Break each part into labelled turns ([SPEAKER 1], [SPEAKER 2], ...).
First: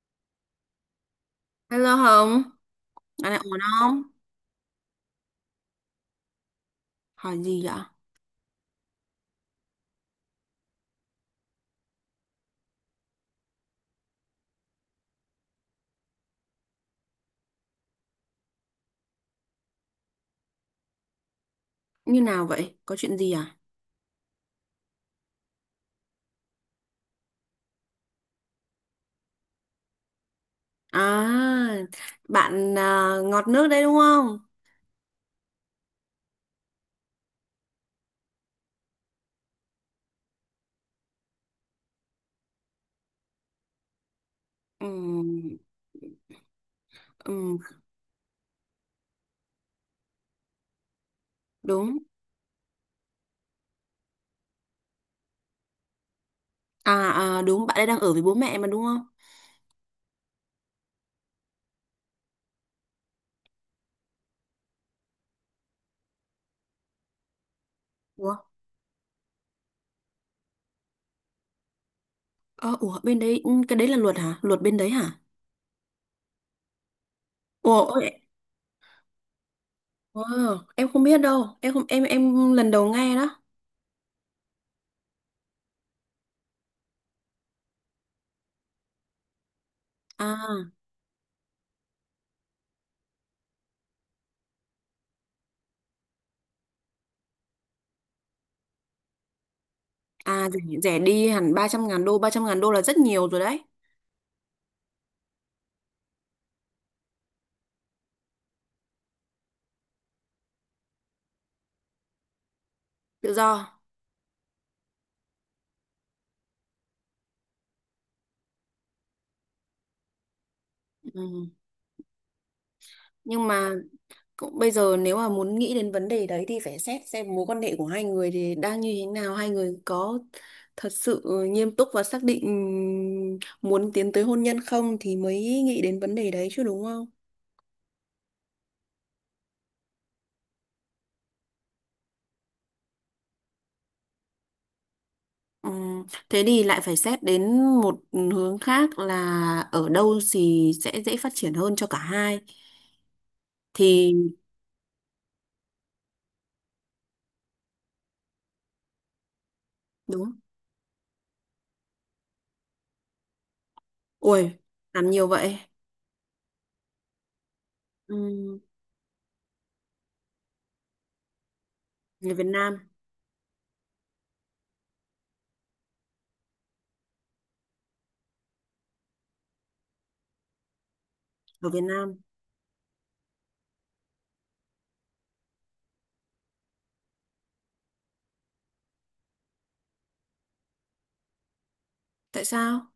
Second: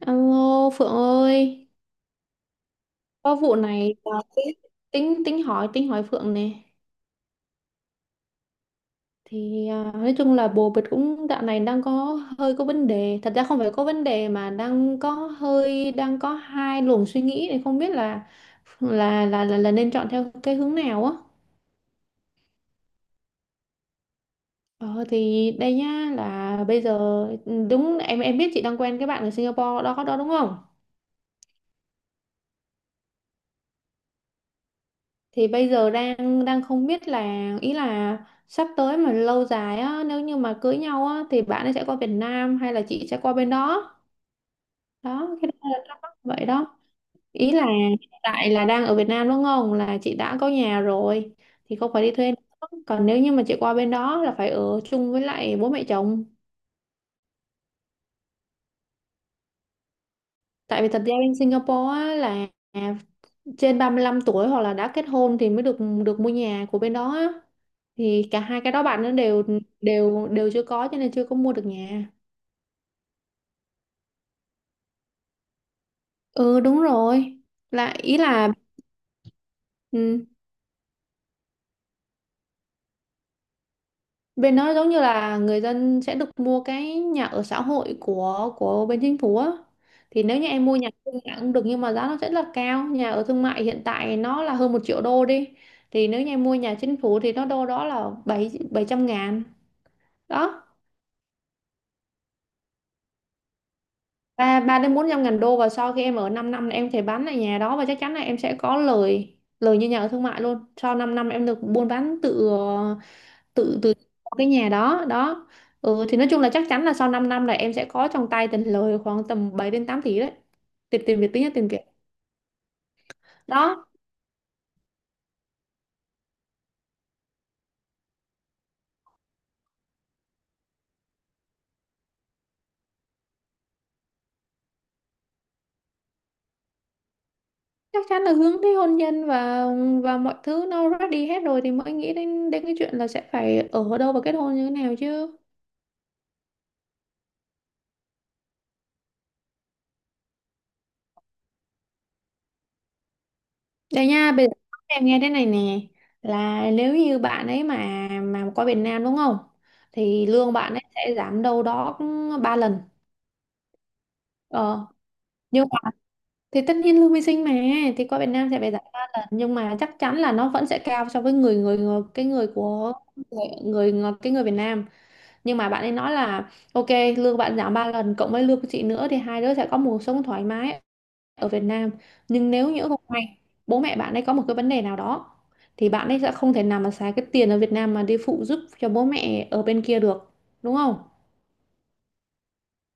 [SPEAKER 1] Alo Phượng ơi,
[SPEAKER 2] Hello Hồng, dạo
[SPEAKER 1] có
[SPEAKER 2] này
[SPEAKER 1] vụ
[SPEAKER 2] ổn
[SPEAKER 1] này
[SPEAKER 2] không?
[SPEAKER 1] à, tính tính hỏi Phượng nè.
[SPEAKER 2] Hỏi gì vậy?
[SPEAKER 1] Thì nói chung là bồ bịch cũng dạo này đang có hơi có vấn đề. Thật ra không phải có vấn đề mà đang có hai luồng suy nghĩ này không biết là là nên chọn theo cái hướng nào á.
[SPEAKER 2] Như nào vậy? Có chuyện gì à?
[SPEAKER 1] Ờ thì đây nhá là bây giờ, đúng, em biết chị đang quen cái bạn ở Singapore đó đó đúng không?
[SPEAKER 2] À, bạn à, ngọt nước đấy đúng không?
[SPEAKER 1] Thì bây giờ đang đang không biết là, ý là sắp tới mà lâu dài á nếu như mà cưới nhau á thì bạn ấy sẽ qua Việt Nam hay là chị sẽ qua bên đó. Đó cái
[SPEAKER 2] Ừm,
[SPEAKER 1] đó là thắc mắc vậy đó. Ý
[SPEAKER 2] ừm,
[SPEAKER 1] là hiện tại là đang ở Việt Nam đúng không, là chị đã có nhà rồi thì không
[SPEAKER 2] đúng.
[SPEAKER 1] phải đi thuê nữa. Còn nếu như mà chị qua bên đó là phải ở chung với lại bố mẹ chồng.
[SPEAKER 2] À, à, đúng, bạn ấy đang ở với bố mẹ mà đúng không?
[SPEAKER 1] Tại vì thật ra bên Singapore á, là trên 35 tuổi hoặc là đã kết hôn thì mới được được mua nhà của bên đó á. Thì
[SPEAKER 2] Ủa,
[SPEAKER 1] cả hai cái đó bạn nó đều đều đều chưa có cho nên chưa có mua được nhà.
[SPEAKER 2] ờ, ủa, bên đấy, cái đấy là luật hả? Luật bên đấy hả?
[SPEAKER 1] Ừ đúng rồi.
[SPEAKER 2] Ủa,
[SPEAKER 1] Là
[SPEAKER 2] ôi,
[SPEAKER 1] ý là,
[SPEAKER 2] ờ,
[SPEAKER 1] ừ,
[SPEAKER 2] em không biết đâu, em không, em lần đầu nghe đó.
[SPEAKER 1] bên đó giống như là người dân sẽ được mua cái nhà ở xã hội của bên chính phủ á. Thì
[SPEAKER 2] À,
[SPEAKER 1] nếu như em mua nhà thương mại cũng được nhưng mà giá nó sẽ là cao. Nhà ở thương mại hiện tại nó là hơn 1 triệu đô đi. Thì nếu như em mua nhà chính phủ thì nó đâu đó là bảy bảy trăm ngàn,
[SPEAKER 2] à,
[SPEAKER 1] đó
[SPEAKER 2] rẻ, đi hẳn 300.000 đô, 300.000 đô là rất nhiều rồi đấy.
[SPEAKER 1] ba ba đến 400 ngàn đô, và sau khi em ở 5 năm là em thể bán lại nhà đó và chắc chắn là em sẽ có lời lời như nhà ở thương mại luôn, sau 5 năm em được buôn bán tự
[SPEAKER 2] Tự do.
[SPEAKER 1] tự từ cái nhà đó đó. Ừ, thì nói chung là chắc chắn là sau 5 năm là em sẽ có trong tay tiền lời khoảng tầm 7 đến 8 tỷ đấy, tiền tiền Việt, tính
[SPEAKER 2] Ừ.
[SPEAKER 1] là tiền Việt
[SPEAKER 2] Nhưng mà
[SPEAKER 1] đó.
[SPEAKER 2] cũng bây giờ nếu mà muốn nghĩ đến vấn đề đấy thì phải xét xem mối quan hệ của hai người thì đang như thế nào, hai người có thật sự nghiêm túc và xác định muốn tiến tới hôn nhân không thì mới nghĩ đến vấn đề đấy chứ đúng không?
[SPEAKER 1] Chắc chắn là hướng tới hôn nhân và mọi thứ nó ready hết rồi thì mới nghĩ đến đến cái chuyện là sẽ phải ở đâu và kết hôn như thế nào chứ.
[SPEAKER 2] Thế thì lại phải xét đến một hướng khác là ở đâu thì sẽ dễ phát triển hơn cho cả hai.
[SPEAKER 1] Đây
[SPEAKER 2] Thì
[SPEAKER 1] nha, bây giờ em nghe thế này nè, là nếu như bạn ấy mà qua Việt Nam đúng không, thì
[SPEAKER 2] đúng.
[SPEAKER 1] lương bạn ấy sẽ giảm đâu đó 3 lần.
[SPEAKER 2] Ui,
[SPEAKER 1] ờ
[SPEAKER 2] làm nhiều vậy.
[SPEAKER 1] nhưng mà, thì tất nhiên lương vi sinh mà, thì qua Việt Nam
[SPEAKER 2] Ừm,
[SPEAKER 1] sẽ phải giảm 3 lần nhưng mà chắc chắn là nó vẫn sẽ cao so với người người, người cái
[SPEAKER 2] Người Việt
[SPEAKER 1] người
[SPEAKER 2] Nam,
[SPEAKER 1] của người, người cái người Việt Nam. Nhưng mà bạn ấy nói là ok, lương bạn giảm 3 lần cộng với lương của chị nữa thì hai đứa sẽ có một cuộc sống thoải mái ở Việt
[SPEAKER 2] ở Việt
[SPEAKER 1] Nam.
[SPEAKER 2] Nam.
[SPEAKER 1] Nhưng nếu nhỡ không may bố mẹ bạn ấy có một cái vấn đề nào đó thì bạn ấy sẽ không thể nào mà xài cái tiền ở Việt Nam mà đi phụ giúp cho bố mẹ ở bên kia được, đúng không,
[SPEAKER 2] Tại sao?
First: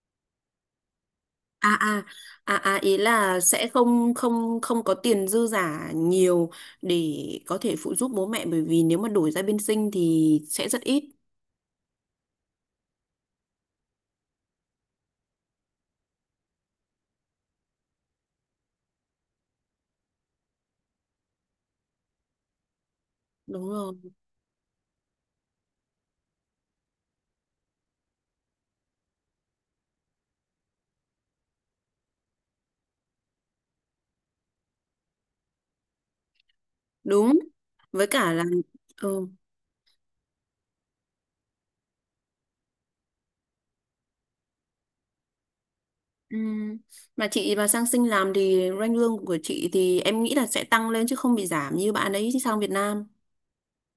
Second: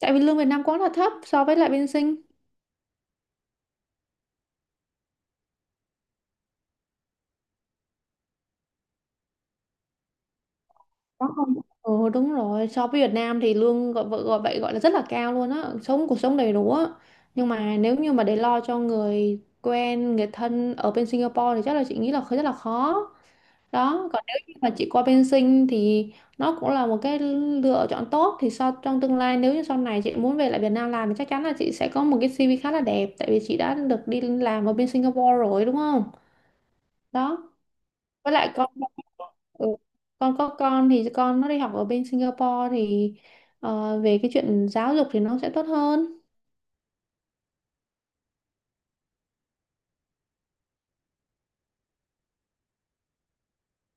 [SPEAKER 1] tại vì lương Việt Nam quá là thấp so với lại
[SPEAKER 2] à
[SPEAKER 1] bên
[SPEAKER 2] à
[SPEAKER 1] Sinh.
[SPEAKER 2] Ý là sẽ không không không có tiền dư giả nhiều để có thể phụ giúp bố mẹ bởi vì nếu mà đổi ra bên sinh thì sẽ rất ít.
[SPEAKER 1] Có không? Ừ đúng rồi, so với Việt Nam thì lương, gọi vợ gọi vậy, gọi là rất là cao luôn á, sống cuộc sống đầy đủ á, nhưng mà nếu như mà để lo cho người quen người thân ở bên Singapore thì chắc là chị nghĩ là rất là khó.
[SPEAKER 2] đúng rồi
[SPEAKER 1] Đó còn nếu như mà chị qua bên sinh thì nó cũng là một cái lựa chọn tốt, thì sau, trong tương lai nếu như sau này chị muốn về lại Việt Nam làm thì chắc chắn là chị sẽ có một cái CV khá là đẹp, tại vì chị đã được đi làm ở bên Singapore rồi đúng không.
[SPEAKER 2] đúng
[SPEAKER 1] Đó
[SPEAKER 2] với cả
[SPEAKER 1] với
[SPEAKER 2] là,
[SPEAKER 1] lại con,
[SPEAKER 2] ừ.
[SPEAKER 1] ừ, con có con thì con nó đi học ở bên Singapore thì, về cái chuyện giáo dục thì nó sẽ tốt hơn.
[SPEAKER 2] Ừ, mà chị mà sang sinh làm thì ranh lương của chị thì em nghĩ là sẽ tăng lên chứ không bị giảm như bạn ấy sang Việt Nam,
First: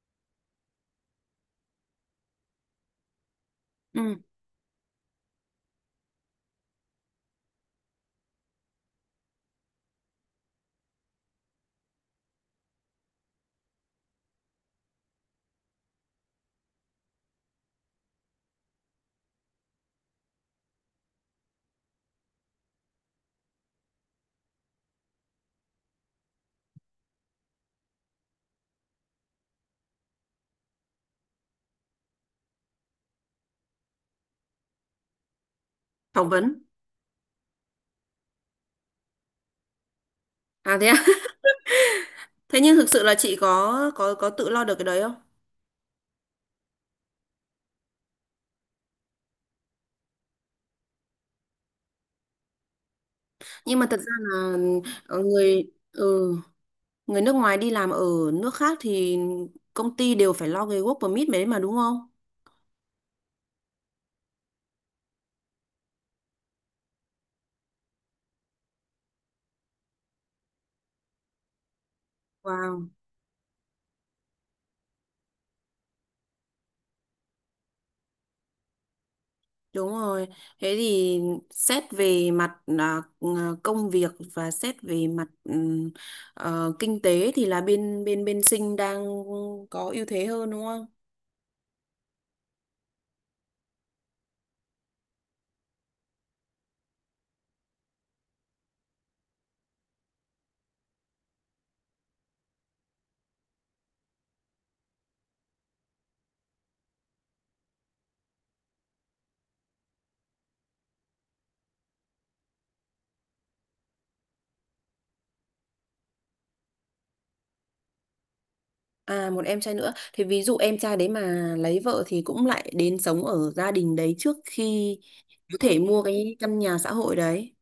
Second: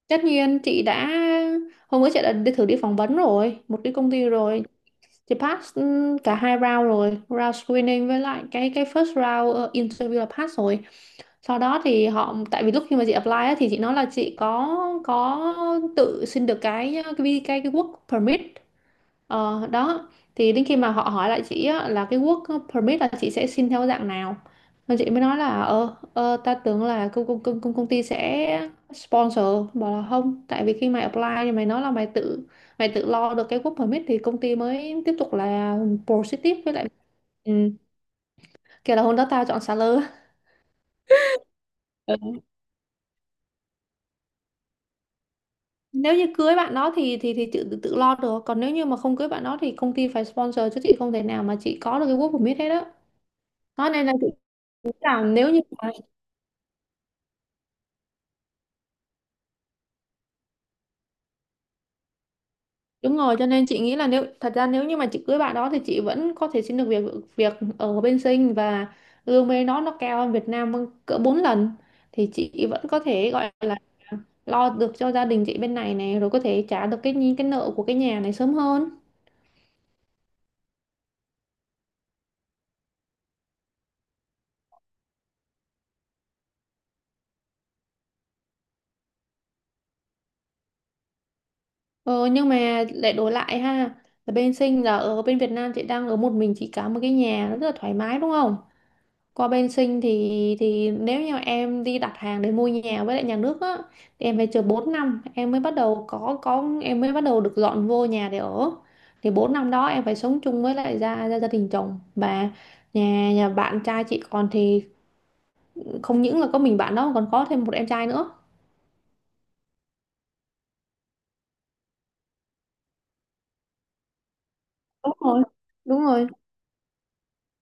[SPEAKER 1] Tất nhiên chị đã, hôm bữa chị đã đi thử đi phỏng vấn rồi một cái công
[SPEAKER 2] ừ.
[SPEAKER 1] ty rồi. Chị pass cả hai round rồi, round screening với lại cái first round interview là pass rồi. Sau đó thì họ, tại vì lúc khi mà chị apply á, thì chị nói là chị có tự xin được cái work permit. Đó thì đến khi mà họ hỏi lại chị á, là cái work permit là chị sẽ xin theo dạng nào. Nên chị mới nói là, ta tưởng là công, công, công, công công ty sẽ sponsor, bảo là không, tại vì khi mày apply thì mày nói là mày tự lo được cái work permit thì công ty mới tiếp tục là
[SPEAKER 2] Phỏng
[SPEAKER 1] proceed tiếp
[SPEAKER 2] vấn.
[SPEAKER 1] với lại. ừ, Kể là hôm đó tao chọn salary.
[SPEAKER 2] À thế à?
[SPEAKER 1] Ừ.
[SPEAKER 2] Thế nhưng thực sự là chị có tự lo được cái đấy không?
[SPEAKER 1] Nếu như cưới bạn đó thì tự tự lo được, còn nếu như mà không cưới bạn đó thì công ty phải sponsor chứ chị không thể nào mà chị có được cái work permit hết á.
[SPEAKER 2] Nhưng mà
[SPEAKER 1] Đó
[SPEAKER 2] thật
[SPEAKER 1] nên là
[SPEAKER 2] ra
[SPEAKER 1] chị
[SPEAKER 2] là,
[SPEAKER 1] nghĩ
[SPEAKER 2] ờ,
[SPEAKER 1] là nếu như
[SPEAKER 2] người
[SPEAKER 1] mà.
[SPEAKER 2] ừ người nước ngoài đi làm ở nước khác thì công ty đều phải lo cái work permit đấy mà đúng không?
[SPEAKER 1] Đúng rồi, cho nên chị nghĩ là, nếu thật ra nếu như mà chị cưới bạn đó thì chị vẫn có thể xin được việc, ở bên Sinh, và lương bên đó nó cao hơn Việt Nam vâng, cỡ 4 lần thì chị vẫn
[SPEAKER 2] Wow,
[SPEAKER 1] có thể gọi là lo được cho gia đình chị bên này, này rồi có thể trả được cái nhi- cái nợ của cái nhà này sớm hơn.
[SPEAKER 2] đúng rồi. Thế thì xét về mặt, công việc và xét về mặt, kinh tế thì là bên bên bên Sinh đang có ưu thế hơn đúng không?
[SPEAKER 1] Ờ, nhưng mà lại đổi lại ha, là bên Sinh là, ở bên Việt Nam chị đang ở một mình chị cả một cái nhà rất là thoải mái đúng không? Qua bên Sinh thì, nếu như em đi đặt hàng để mua nhà với lại nhà nước á thì em phải chờ 4 năm, em mới bắt đầu có em mới bắt đầu được dọn vô nhà để ở. Thì 4 năm đó em phải sống chung với lại gia gia, gia đình chồng, và nhà nhà bạn trai chị còn thì không những là có mình bạn đó mà còn có thêm một em trai nữa.
[SPEAKER 2] À, một em trai nữa. Thì ví dụ em trai đấy mà lấy vợ thì cũng lại đến sống ở gia đình đấy trước khi
[SPEAKER 1] Đúng rồi.
[SPEAKER 2] có thể mua
[SPEAKER 1] Đúng rồi,
[SPEAKER 2] cái căn nhà xã hội đấy.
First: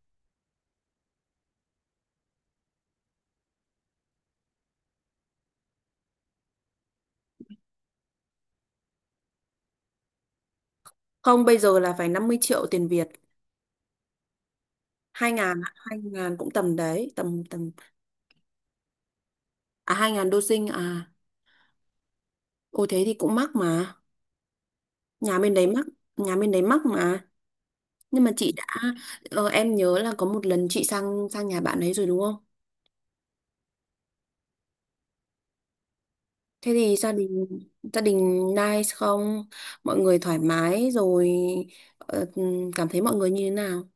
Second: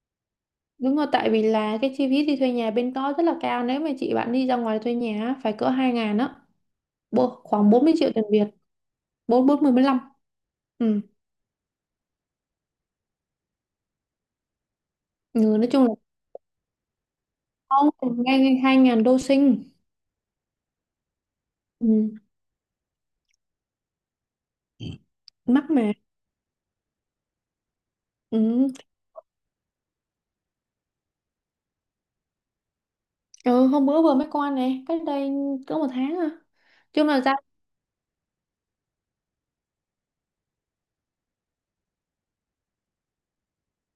[SPEAKER 1] đúng rồi, tại vì là cái chi phí đi thuê nhà bên đó rất là cao, nếu mà chị bạn đi ra ngoài thuê nhà á, phải cỡ 2 ngàn á, Bộ- khoảng 40 triệu tiền Việt, 4 40 45. Ừ.
[SPEAKER 2] Không, bây giờ là phải 50 triệu tiền Việt. Hai
[SPEAKER 1] Ừ,
[SPEAKER 2] ngàn,
[SPEAKER 1] nói chung là
[SPEAKER 2] 2.000 cũng tầm đấy, tầm tầm
[SPEAKER 1] không, ngay ngay 2 ngàn đô sinh.
[SPEAKER 2] À, 2.000 đô sinh à?
[SPEAKER 1] Ừ.
[SPEAKER 2] Ôi thế thì cũng mắc mà, nhà bên đấy
[SPEAKER 1] Mắc
[SPEAKER 2] mắc,
[SPEAKER 1] mà.
[SPEAKER 2] nhà bên đấy mắc mà. Nhưng mà chị đã,
[SPEAKER 1] Ừ.
[SPEAKER 2] em nhớ là có một lần chị sang sang nhà bạn ấy rồi đúng không?
[SPEAKER 1] Ừ hôm bữa vừa mới qua này, cách đây cỡ một tháng à.
[SPEAKER 2] Thế thì
[SPEAKER 1] chung
[SPEAKER 2] gia
[SPEAKER 1] là gia
[SPEAKER 2] đình, nice không, mọi người thoải mái rồi, ờ, cảm thấy mọi người như thế nào?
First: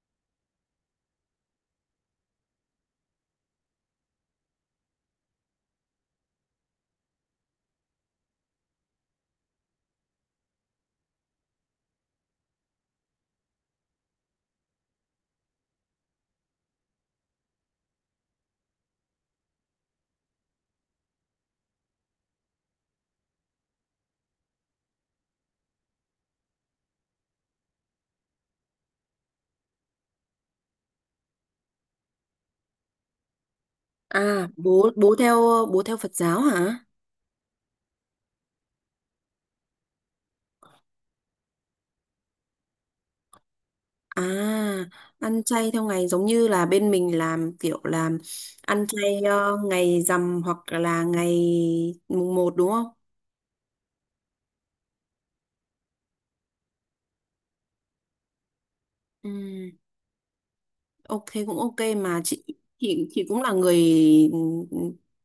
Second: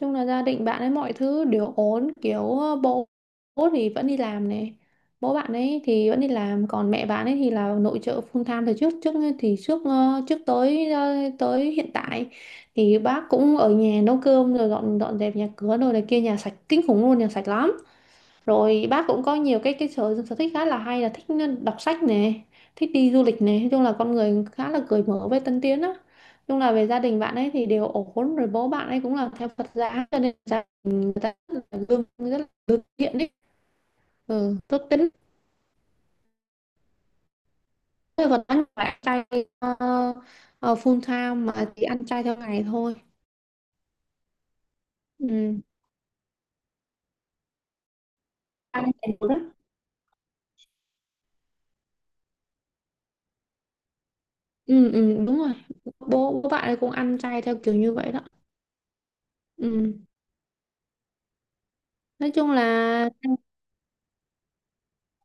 [SPEAKER 1] Chung là gia đình bạn ấy mọi thứ đều ổn, kiểu bố, bố thì vẫn đi làm này bố bạn ấy thì vẫn đi làm, còn mẹ bạn ấy thì là nội trợ full time từ trước trước thì trước ờ, trước tới ờ, tới hiện tại, thì bác cũng ở nhà nấu cơm, rồi dọn dọn dẹp nhà cửa rồi này kia, nhà sạch kinh khủng luôn, nhà sạch lắm. Rồi bác cũng có nhiều cái sở sở thích khá là hay, là thích đọc sách nè, thích đi du lịch nè, nói chung là con người khá là cởi mở với tân tiến á. Nói chung là về gia đình bạn ấy thì đều ổn rồi, bố bạn ấy cũng là theo Phật giáo cho nên gia đình người ta rất là gương thiện đấy.
[SPEAKER 2] À,
[SPEAKER 1] Tốt
[SPEAKER 2] bố
[SPEAKER 1] tính.
[SPEAKER 2] bố theo Phật giáo hả?
[SPEAKER 1] Thế còn ăn phải ăn chay full time mà chỉ ăn chay theo ngày thôi.
[SPEAKER 2] À, ăn
[SPEAKER 1] Ừ.
[SPEAKER 2] chay theo ngày giống như là bên mình làm kiểu,
[SPEAKER 1] Ăn
[SPEAKER 2] ăn
[SPEAKER 1] đầy
[SPEAKER 2] chay
[SPEAKER 1] đủ đó.
[SPEAKER 2] ngày rằm hoặc là ngày mùng một đúng không?
[SPEAKER 1] Ừ, ừ, đúng rồi, bố bố bạn ấy cũng ăn chay theo kiểu như vậy đó.
[SPEAKER 2] Ừ,
[SPEAKER 1] Ừ.
[SPEAKER 2] ok, cũng ok mà
[SPEAKER 1] Nói chung là,
[SPEAKER 2] chị cũng là người, ừ, ừ,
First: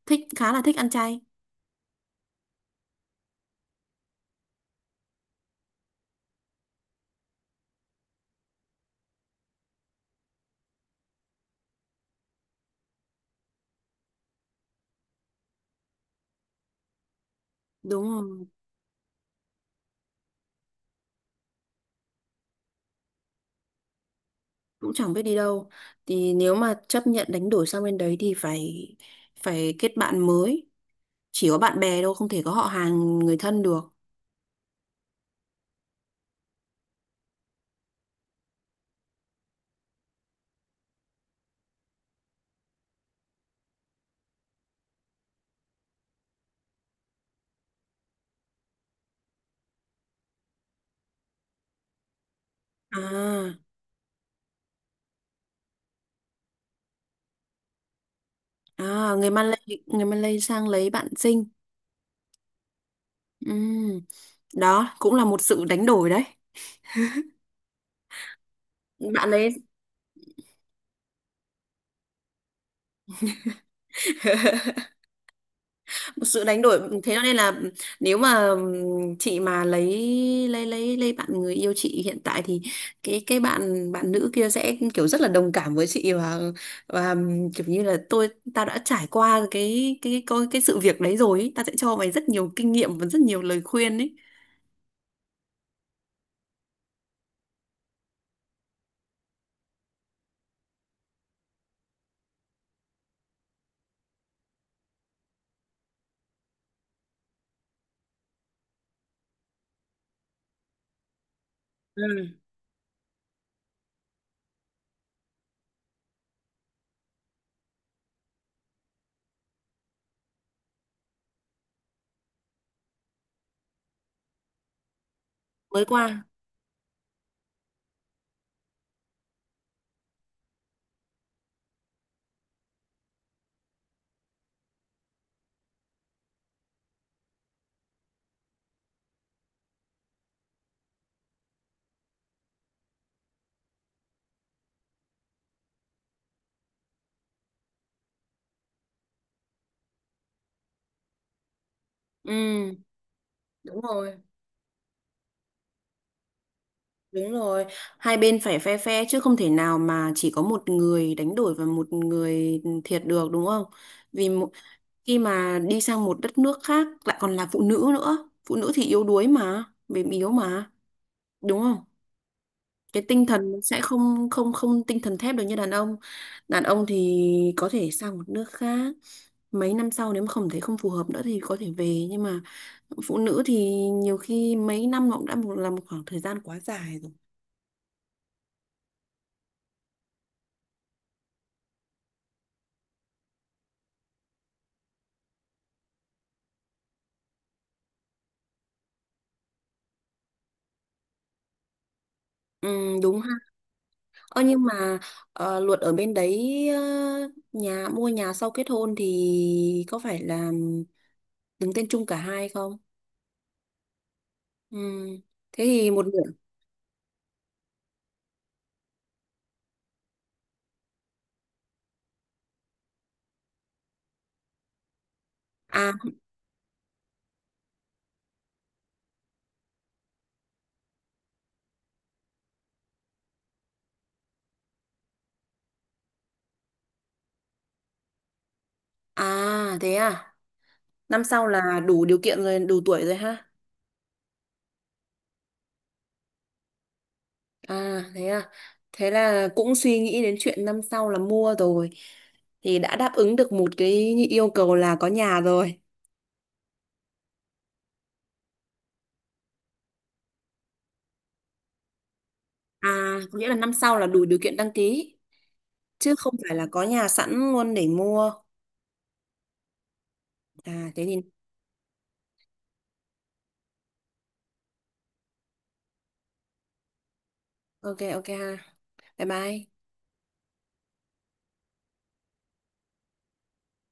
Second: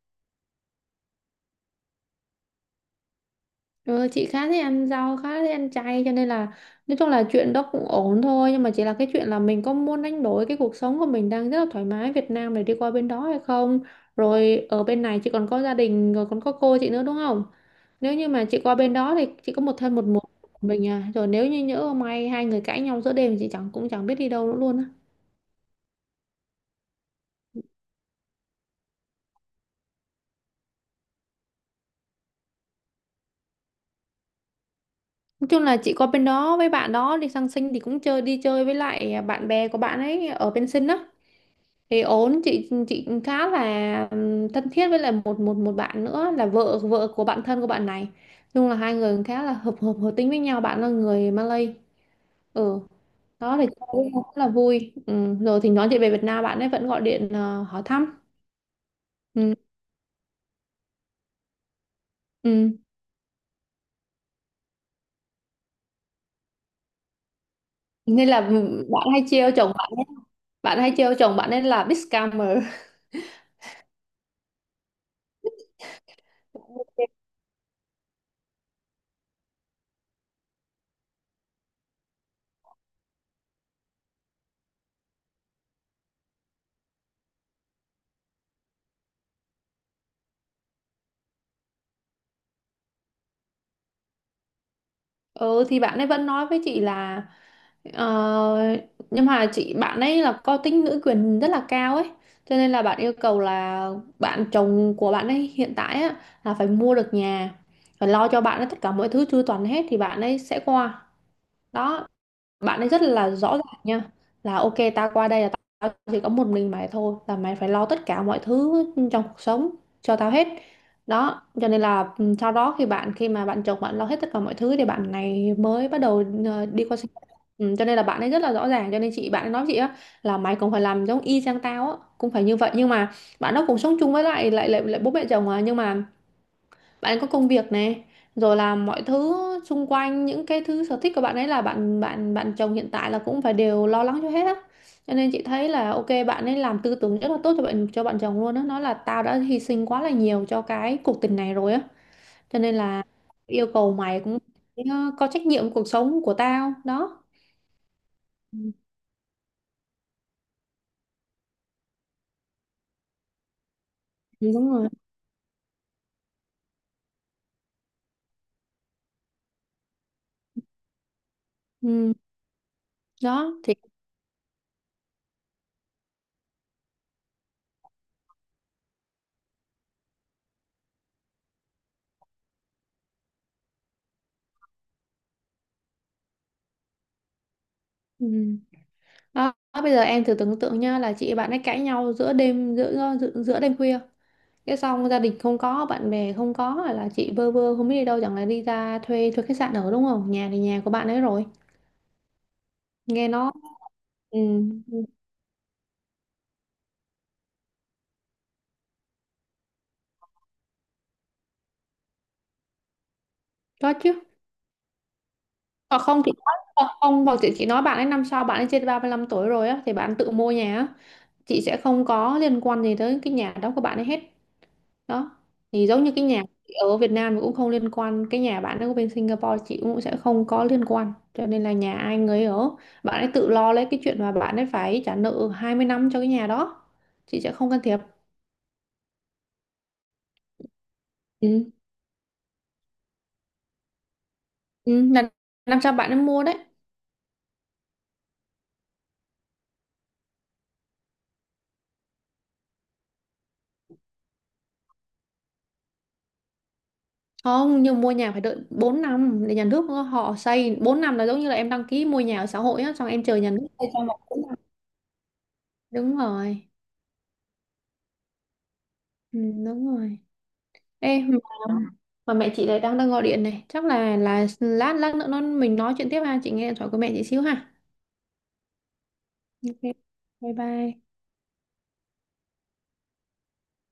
[SPEAKER 2] thích, khá là thích ăn chay.
[SPEAKER 1] ừ, chị khá thích ăn rau, khá thích ăn chay, cho nên là nói chung là chuyện đó cũng ổn thôi, nhưng mà chỉ là cái chuyện là mình có muốn đánh đổi cái cuộc sống của mình đang rất là thoải mái Việt Nam để đi qua bên đó hay không. Rồi ở bên này chị còn có gia đình, rồi còn có cô chị nữa, đúng không?
[SPEAKER 2] Đúng
[SPEAKER 1] Nếu như mà
[SPEAKER 2] rồi,
[SPEAKER 1] chị qua bên đó thì chị có một thân một mình mình. Rồi nếu như nhỡ may hai người cãi nhau giữa đêm thì chị chẳng cũng chẳng biết đi đâu nữa luôn á.
[SPEAKER 2] cũng chẳng biết đi đâu. Thì nếu mà chấp nhận đánh đổi sang bên đấy thì phải phải kết bạn mới. Chỉ có bạn bè đâu, không thể có họ hàng người thân được.
[SPEAKER 1] Nói chung là chị qua bên đó với bạn đó đi sang sinh thì cũng chơi, đi chơi với lại bạn bè của bạn ấy ở bên sinh á thì ổn. Chị khá là thân thiết với lại một một một bạn nữa là vợ vợ của bạn thân của bạn này. Nói chung là hai người cũng khá là hợp hợp hợp tính với nhau, bạn là người Malay. Ừ, đó
[SPEAKER 2] À,
[SPEAKER 1] thì cũng cũng rất là vui. Ừ. Rồi thì nói chuyện về Việt Nam bạn ấy vẫn gọi điện, hỏi thăm.
[SPEAKER 2] à, người
[SPEAKER 1] Ừ.
[SPEAKER 2] Malay. Người Malay sang lấy bạn sinh.
[SPEAKER 1] Ừ.
[SPEAKER 2] Ừm, Đó cũng là một sự đánh đổi đấy.
[SPEAKER 1] Nên là bạn hay
[SPEAKER 2] Bạn
[SPEAKER 1] trêu
[SPEAKER 2] ấy.
[SPEAKER 1] chồng bạn ấy, bạn hay trêu chồng bạn ấy là big scammer.
[SPEAKER 2] Một sự đánh đổi, thế cho nên là nếu mà, chị mà lấy bạn người yêu chị hiện tại thì cái bạn bạn nữ kia sẽ kiểu rất là đồng cảm với chị và, kiểu như là tao đã trải qua cái sự việc đấy rồi ý. Tao sẽ cho mày rất nhiều kinh nghiệm và rất nhiều lời khuyên ấy.
[SPEAKER 1] Ừ thì bạn ấy vẫn nói với chị là, ờ, nhưng mà chị bạn ấy là có tính nữ quyền rất là cao ấy, cho nên là bạn yêu cầu là bạn chồng của bạn ấy hiện tại á, là phải mua được nhà, phải lo cho bạn ấy tất cả mọi thứ chu toàn hết thì bạn ấy sẽ qua đó.
[SPEAKER 2] Ừ,
[SPEAKER 1] Bạn ấy rất là rõ ràng nha, là ok, tao qua đây là tao chỉ có một mình mày thôi, là mày phải lo tất cả mọi thứ trong cuộc sống cho tao hết. Đó cho nên là sau đó khi bạn, khi mà bạn chồng bạn lo hết tất cả mọi thứ thì bạn này
[SPEAKER 2] mới
[SPEAKER 1] mới bắt đầu,
[SPEAKER 2] qua.
[SPEAKER 1] đi qua sinh ừ, cho nên là bạn ấy rất là rõ ràng, cho nên chị bạn ấy nói với chị á là mày cũng phải làm giống y chang tao á, cũng phải như vậy. Nhưng mà bạn đó cũng sống chung với lại bố mẹ chồng, à, nhưng mà bạn có công việc này, rồi là mọi thứ xung quanh, những cái thứ sở thích của bạn ấy là bạn bạn bạn chồng hiện tại là cũng phải đều lo lắng cho hết á. Cho nên chị thấy là ok, bạn ấy làm tư tưởng rất là tốt cho bạn, cho bạn chồng luôn á, nói là tao đã hy sinh quá là nhiều cho cái cuộc tình này rồi á, cho
[SPEAKER 2] Ừ,
[SPEAKER 1] nên là yêu
[SPEAKER 2] đúng
[SPEAKER 1] cầu
[SPEAKER 2] rồi.
[SPEAKER 1] mày cũng phải, có trách nhiệm cuộc sống của tao đó.
[SPEAKER 2] Đúng rồi, hai bên phải
[SPEAKER 1] Ừ,
[SPEAKER 2] phe phe chứ không thể nào mà chỉ có một người đánh đổi và một người thiệt được đúng không? Vì mo-
[SPEAKER 1] đúng rồi.
[SPEAKER 2] Khi mà đi sang một đất nước khác lại còn là phụ nữ nữa, phụ nữ thì yếu đuối mà, mềm yếu mà, đúng không?
[SPEAKER 1] Ừ.
[SPEAKER 2] Cái tinh thần
[SPEAKER 1] Đó
[SPEAKER 2] nó
[SPEAKER 1] thì.
[SPEAKER 2] sẽ không không không tinh thần thép được như đàn ông. Đàn ông thì có thể sang một nước khác, mấy năm sau nếu mà không thấy không phù hợp nữa thì có thể về, nhưng mà phụ nữ thì nhiều khi mấy năm nó cũng đã, là một khoảng thời gian quá dài rồi.
[SPEAKER 1] Ừ. Đó. Bây giờ em thử tưởng tượng nha, là chị bạn ấy cãi nhau giữa đêm, giữa giữa, giữa đêm khuya, cái xong gia đình không có, bạn bè không có, hoặc là chị bơ vơ không biết đi đâu, chẳng lẽ đi ra thuê, khách sạn ở, đúng không? Nhà thì nhà của bạn ấy rồi,
[SPEAKER 2] Ừ, đúng
[SPEAKER 1] nghe
[SPEAKER 2] ha.
[SPEAKER 1] nó. Ừ,
[SPEAKER 2] Ơ nhưng mà,
[SPEAKER 1] ừ,
[SPEAKER 2] luật ở bên đấy, mua nhà sau kết hôn thì có phải là đứng tên chung cả hai không?
[SPEAKER 1] có chứ.
[SPEAKER 2] Ừ. Thế thì
[SPEAKER 1] Hoặc
[SPEAKER 2] một nửa.
[SPEAKER 1] không chị nói, hoặc không, hoặc chị chỉ nói bạn ấy năm sau bạn ấy trên 35 tuổi rồi á thì bạn tự mua nhà á, chị sẽ không có liên quan gì tới cái nhà đó của bạn ấy hết đó. Thì
[SPEAKER 2] À,
[SPEAKER 1] giống như cái nhà ở Việt Nam cũng không liên quan, cái nhà bạn ở bên Singapore chị cũng sẽ không có liên quan, cho nên là nhà ai người ấy ở. Bạn ấy tự lo lấy cái chuyện mà bạn ấy phải trả nợ 20 năm cho cái nhà đó, chị sẽ không can thiệp.
[SPEAKER 2] à, thế à, năm sau
[SPEAKER 1] Ừ.
[SPEAKER 2] là đủ điều kiện rồi, đủ tuổi rồi ha?
[SPEAKER 1] Ừ. Là năm sau bạn ấy mua đấy.
[SPEAKER 2] À, thế à, thế là cũng suy nghĩ đến chuyện năm sau là mua rồi, thì đã đáp ứng được một cái yêu cầu là có nhà rồi.
[SPEAKER 1] Không, nhưng mua nhà phải đợi 4 năm để nhà nước họ xây, 4 năm là giống như là em đăng ký mua nhà ở xã hội á, xong
[SPEAKER 2] À,
[SPEAKER 1] em chờ
[SPEAKER 2] có nghĩa
[SPEAKER 1] nhà
[SPEAKER 2] là
[SPEAKER 1] nước
[SPEAKER 2] năm
[SPEAKER 1] xây
[SPEAKER 2] sau
[SPEAKER 1] cho
[SPEAKER 2] là
[SPEAKER 1] một
[SPEAKER 2] đủ điều
[SPEAKER 1] bốn
[SPEAKER 2] kiện
[SPEAKER 1] năm.
[SPEAKER 2] đăng ký, chứ
[SPEAKER 1] Đúng
[SPEAKER 2] không phải là
[SPEAKER 1] rồi.
[SPEAKER 2] có nhà sẵn luôn để mua.
[SPEAKER 1] Ừ, đúng rồi.
[SPEAKER 2] À, thế thì
[SPEAKER 1] Ê, mà, mà mẹ chị lại đang đang gọi điện này, chắc là lát lát nữa nó mình nói chuyện tiếp ha, chị nghe điện thoại của mẹ chị xíu ha.
[SPEAKER 2] ok, ok ha, bye bye.
[SPEAKER 1] Ok, bye bye.